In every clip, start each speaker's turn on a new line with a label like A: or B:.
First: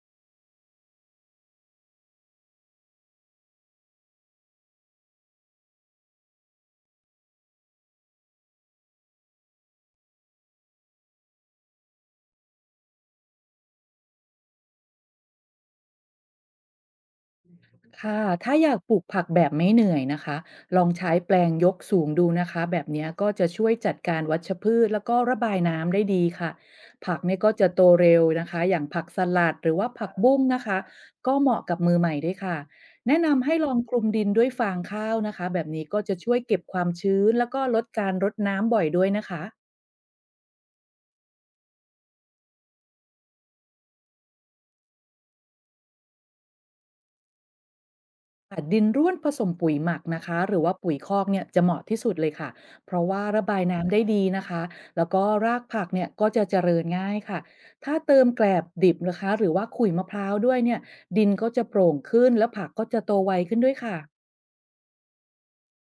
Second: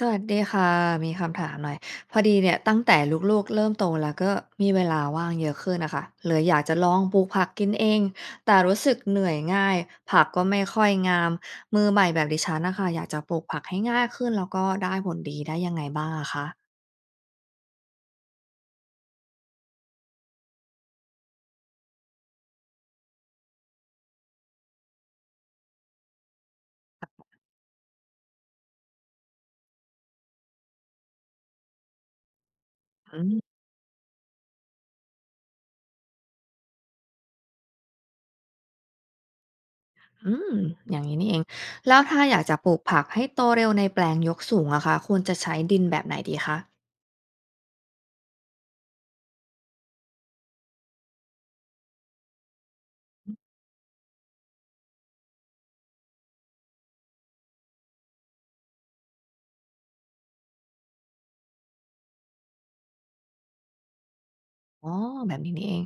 A: สวัสดีค่ะมีคำถามหน่อยพอดีเนี่ยตั้งแต่ลูกๆเริ่มโตแล้วก็มีเวลาว่างเยอะขึ้นนะคะเลยอยากจะลองปลูกผักกินเองแต่รู้สึกเหนื่อยง่ายผักก็ไม่ค่อยงามมือใหม่แบบดิฉันนะคะอยากจะปลูกผักให้ง่ายขึ้นแล้วก็ได้ผลดีได้ยังไงบ้างอะคะ
B: ค่ะถ้าอยากปลูกผักแบบไม่เหนื่อยนะคะลองใช้แปลงยกสูงดูนะคะแบบเนี้ยก็จะช่วยจัดการวัชพืชแล้วก็ระบายน้ำได้ดีค่ะผักเนี่ยก็จะโตเร็วนะคะอย่างผักสลัดหรือว่าผักบุ้งนะคะก็เหมาะกับมือใหม่ด้วยค่ะแนะ
A: อืม
B: นำให้ลองคลุมดินด้วยฟางข้าวนะคะแบบนี้ก็จะช่วยเก็บความชื้นแล้วก็ลดการรดน้ำบ่อยด้วยนะคะ
A: อืมอย่างนี้นี่เองแล้วถ้าอยากจะปลูกผักให้โตเร็วในแปลงยกสูงอะคะควรจะใช้ดินแบบไหนดีคะ
B: ค่ะดินร่วนผสมปุ๋ยหมักนะคะหรือว่าปุ๋ยคอกเนี่ยจะเหมาะที่สุดเลยค่ะเพราะว่าระบายน้ำได้ดีนะคะแล้วก็รากผักเนี่ยก็จะเจริญง่ายค่ะถ้าเติมแกลบดิบนะคะหรือว่าขุยมะพร้าวด้วยเนี่ยดินก็จะโปร่งขึ้นแล้วผักก็จะโตไวขึ้นด้วยค่ะ
A: อ๋อแบบนี้นี่เอง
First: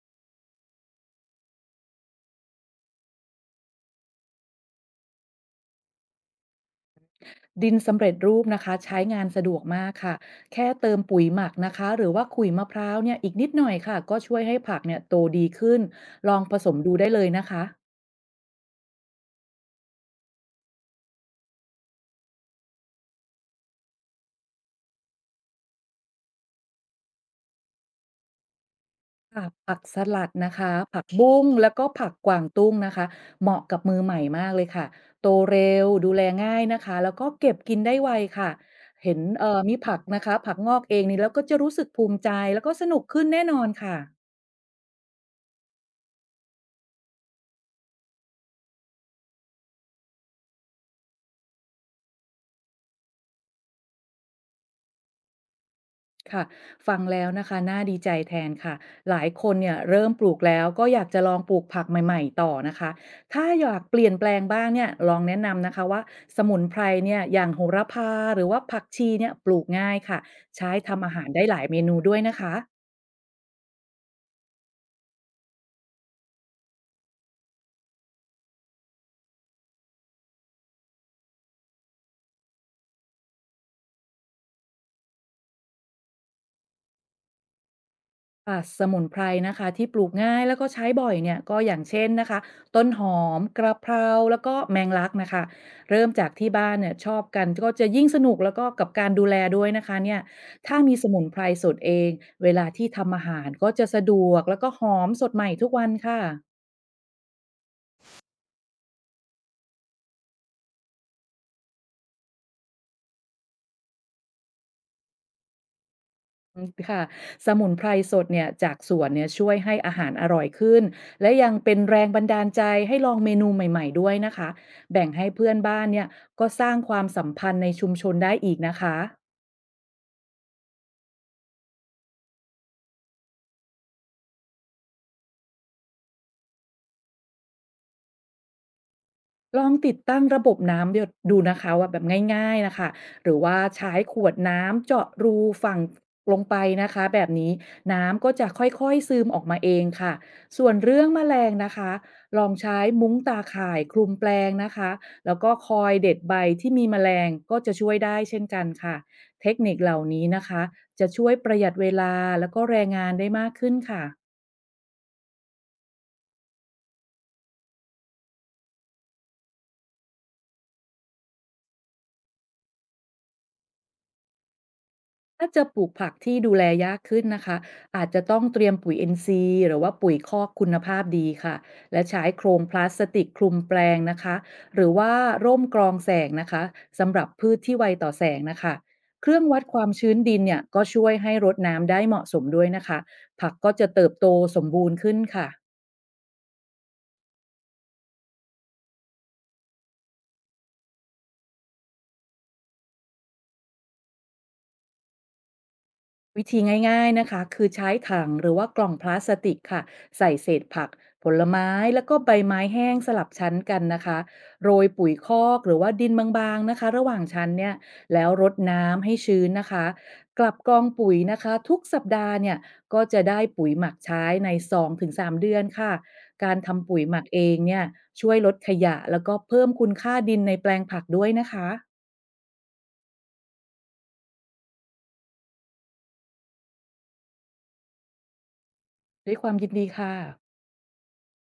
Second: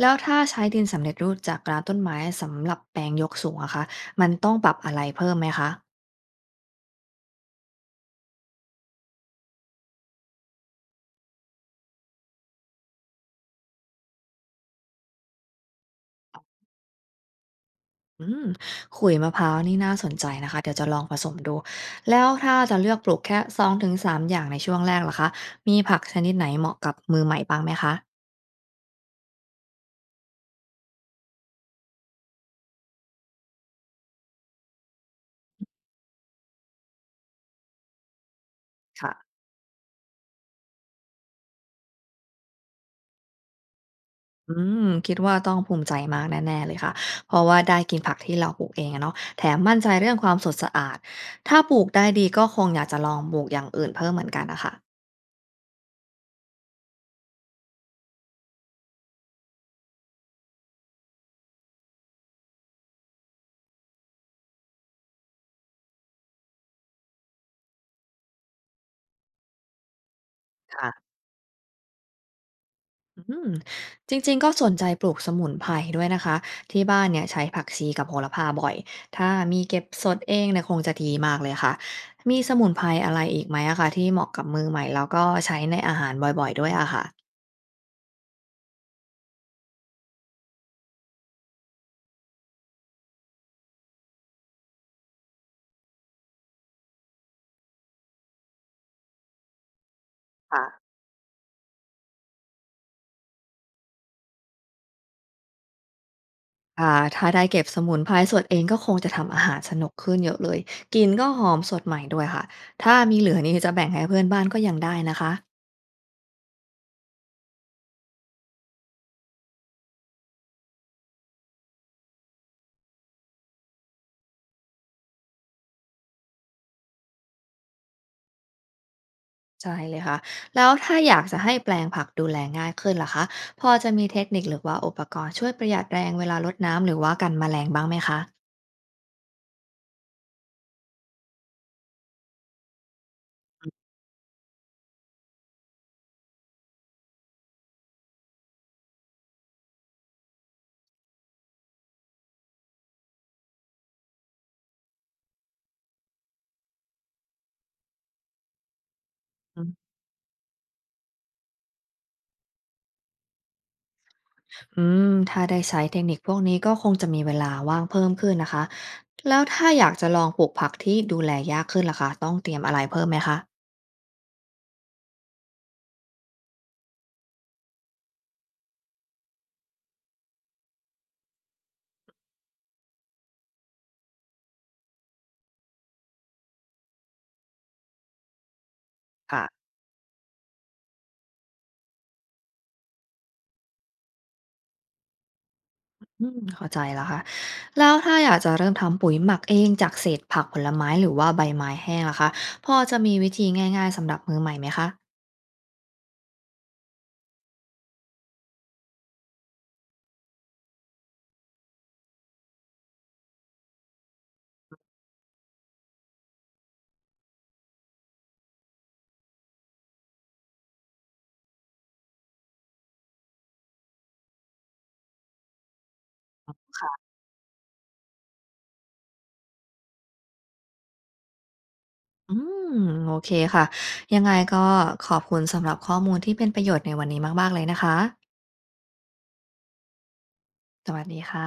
A: แล้วถ้าใช้ดินสำเร็จรูปจากร้านต้นไม้สำหรับแปลงยกสูงอะคะมันต้องปรับอะไรเพิ่มไหมคะ
B: ดินสำเร็จรูปนะคะใช้งานสะดวกมากค่ะแค่เติมปุ๋ยหมักนะคะหรือว่าขุยมะพร้าวเนี่ยอีกนิดหน่อยค่ะก็ช่วยให้ผักเนี่ยโตดีขึ้นลองผสมดูได้เลยนะคะ
A: อืมขุยมะพร้าวนี่น่าสนใจนะคะเดี๋ยวจะลองผสมดูแล้วถ้าจะเลือกปลูกแค่2-3อย่างในช่วงแรกล่ะคะมีผักชนิดไหนเหมาะกับมือใหม่บ้างไหมคะ
B: ค่ะผักสลัดนะคะผักบุ้งแล้วก็ผักกวางตุ้งนะคะเหมาะกับมือใหม่มากเลยค่ะโตเร็วดูแลง่ายนะคะแล้วก็เก็บกินได้ไวค่ะเห็น
A: ค่ะ
B: มีผักนะคะผักงอกเองนี่แล้วก็จะรู้สึกภูมิใจแล้วก็สนุกขึ้นแน่นอนค่ะ
A: อืมคิดว่าต้องภูมิใจมากแน่ๆเลยค่ะเพราะว่าได้กินผักที่เราปลูกเองอะเนาะแถมมั่นใจเรื่องความสดสะอาดถ้าปลูกได้ดีก็คงอยากจะลองปลูกอย่างอื่นเพิ่มเหมือนกันนะคะ
B: ค่ะฟังแล้วนะคะน่าดีใจแทนค่ะหลายคนเนี่ยเริ่มปลูกแล้วก็อยากจะลองปลูกผักใหม่ๆต่อนะคะถ้าอยากเปลี่ยนแปลงบ้างเนี่ยลองแนะนำนะคะว่าสมุนไพรเนี่ยอย่างโหระพาหรือว่าผักชีเนี่ยปลูกง่ายค่ะใช้ทำ
A: ค่ะ
B: อาหารได้หลายเมนูด้วยนะคะ
A: อืมจริงๆก็สนใจปลูกสมุนไพรด้วยนะคะที่บ้านเนี่ยใช้ผักชีกับโหระพาบ่อยถ้ามีเก็บสดเองเนี่ยคงจะดีมากเลยค่ะมีสมุนไพรอะไรอีกไหมอะคะที่เหมาะกับมือใหม่แล้วก็ใช้ในอาหารบ่อยๆด้วยอะค่ะ
B: ค่ะสมุนไพรนะคะที่ปลูกง่ายแล้วก็ใช้บ่อยเนี่ยก็อย่างเช่นนะคะต้นหอมกระเพราแล้วก็แมงลักนะคะเริ่มจากที่บ้านเนี่ยชอบกันก็จะยิ่งสนุกแล้วก็กับการดูแลด้วยนะคะเนี่ย
A: ค่ะ
B: ถ้ามีสมุนไพรสดเองเวลาที่ทำอาหารก็จะสะดวกแล้วก็หอมสดใหม่ทุกวันค่ะ
A: ถ้าได้เก็บสมุนไพรสดเองก็คงจะทำอาหารสนุกขึ้นเยอะเลยกินก็หอมสดใหม่ด้วยค่ะถ้ามีเหลือนี่จะแบ่งให้เพื่อนบ้านก็ยังได้นะคะ
B: อืมค่ะสมุนไพรสดเนี่ยจากสวนเนี่ยช่วยให้อาหารอร่อยขึ้นและยังเป็นแรงบันดาลใจให้ลองเมนูใหม่ๆด้วยนะคะแบ่งให้เพื่อนบ้านเนี่ยก็สร้างความสัมพันธ์ในชุมชนได้อีกนะคะ
A: ใช่เลยค่ะแล้วถ้าอยากจะให้แปลงผักดูแลง่ายขึ้นล่ะคะพอจะมีเทคนิคหรือว่าอุปกรณ์ช่วยประหยัดแรงเวลารดน้ำหรือว่ากันแมลงบ้างไหมคะ
B: ลองติดตั้งระบบน้ำหยดดูนะคะว่าแบบง่ายๆนะคะหรือว่าใช้ขวดน้ำเจาะรูฝั่งลงไปนะคะแบบนี้น้ำก็จะค่อยๆซึมออกมาเองค่ะส่วนเรื่องแมลงนะคะลองใช้มุ้งตาข่ายคลุมแปลงนะคะแล้วก็คอยเด็ดใบที่มีแมลงก็จะช่วยได้เช่นกันค่ะเทค
A: อื
B: นิค
A: ม
B: เหล่านี้นะคะจะช่วยประหยัดเวลาแล้วก็แรงงานได้มากขึ้นค่ะ
A: อืมถ้าได้ใช้เทคนิคพวกนี้ก็คงจะมีเวลาว่างเพิ่มขึ้นนะคะแล้วถ้าอยากจะลองปลูกผักที่ดูแลยากขึ้นล่ะคะต้องเตรียมอะไรเพิ่มไหมคะ
B: ถ้าจะปลูกผักที่ดูแลยากขึ้นนะคะอาจจะต้องเตรียมปุ๋ย NC หรือว่าปุ๋ยคอกคุณภาพดีค่ะและใช้โครงพลาสติกคลุมแปลงนะคะหรือว่าร่มกรองแสงนะคะสำหรับพืชที่ไวต่อแสงนะคะเครื่อ
A: ค่ะ
B: งวัดความชื้นดินเนี่ยก็ช่วยให้รดน้ำได้เหมาะสมด้วยนะคะผักก็จะเติบโตสมบูรณ์ขึ้นค่ะ
A: อืมเข้าใจแล้วค่ะแล้วถ้าอยากจะเริ่มทำปุ๋ยหมักเองจากเศษผักผลไม้หรือว่าใบไม้แห้งล่ะคะพอจะมีวิธีง่ายๆสำหรับมือใหม่ไหมคะ
B: วิธีง่ายๆนะคะคือใช้ถังหรือว่ากล่องพลาสติกค่ะใส่เศษผักผลไม้แล้วก็ใบไม้แห้งสลับชั้นกันนะคะโรยปุ๋ยคอกหรือว่าดินบางๆนะคะระหว่างชั้นเนี่ยแล้วรดน้ำให้ชื้นนะคะกลับกองปุ๋ยนะคะทุกสัปดาห์เนี่ยก็จะได้ปุ๋ยหมักใช้ใน2-3เดือนค่ะการทำปุ๋ยหมักเองเนี่ยช่วยลดขยะแล้วก็เพิ่มคุณค่าดินในแปลงผักด้วยนะคะ
A: อืมโอเคค่ะยังไงก็ขอบคุณสำหรับข้อมูลที่เป็นประโยชน์ในวันนี้มากๆเลยนะคะ
B: ด้วยความยินดีค่ะ
A: สวัสดีค่ะ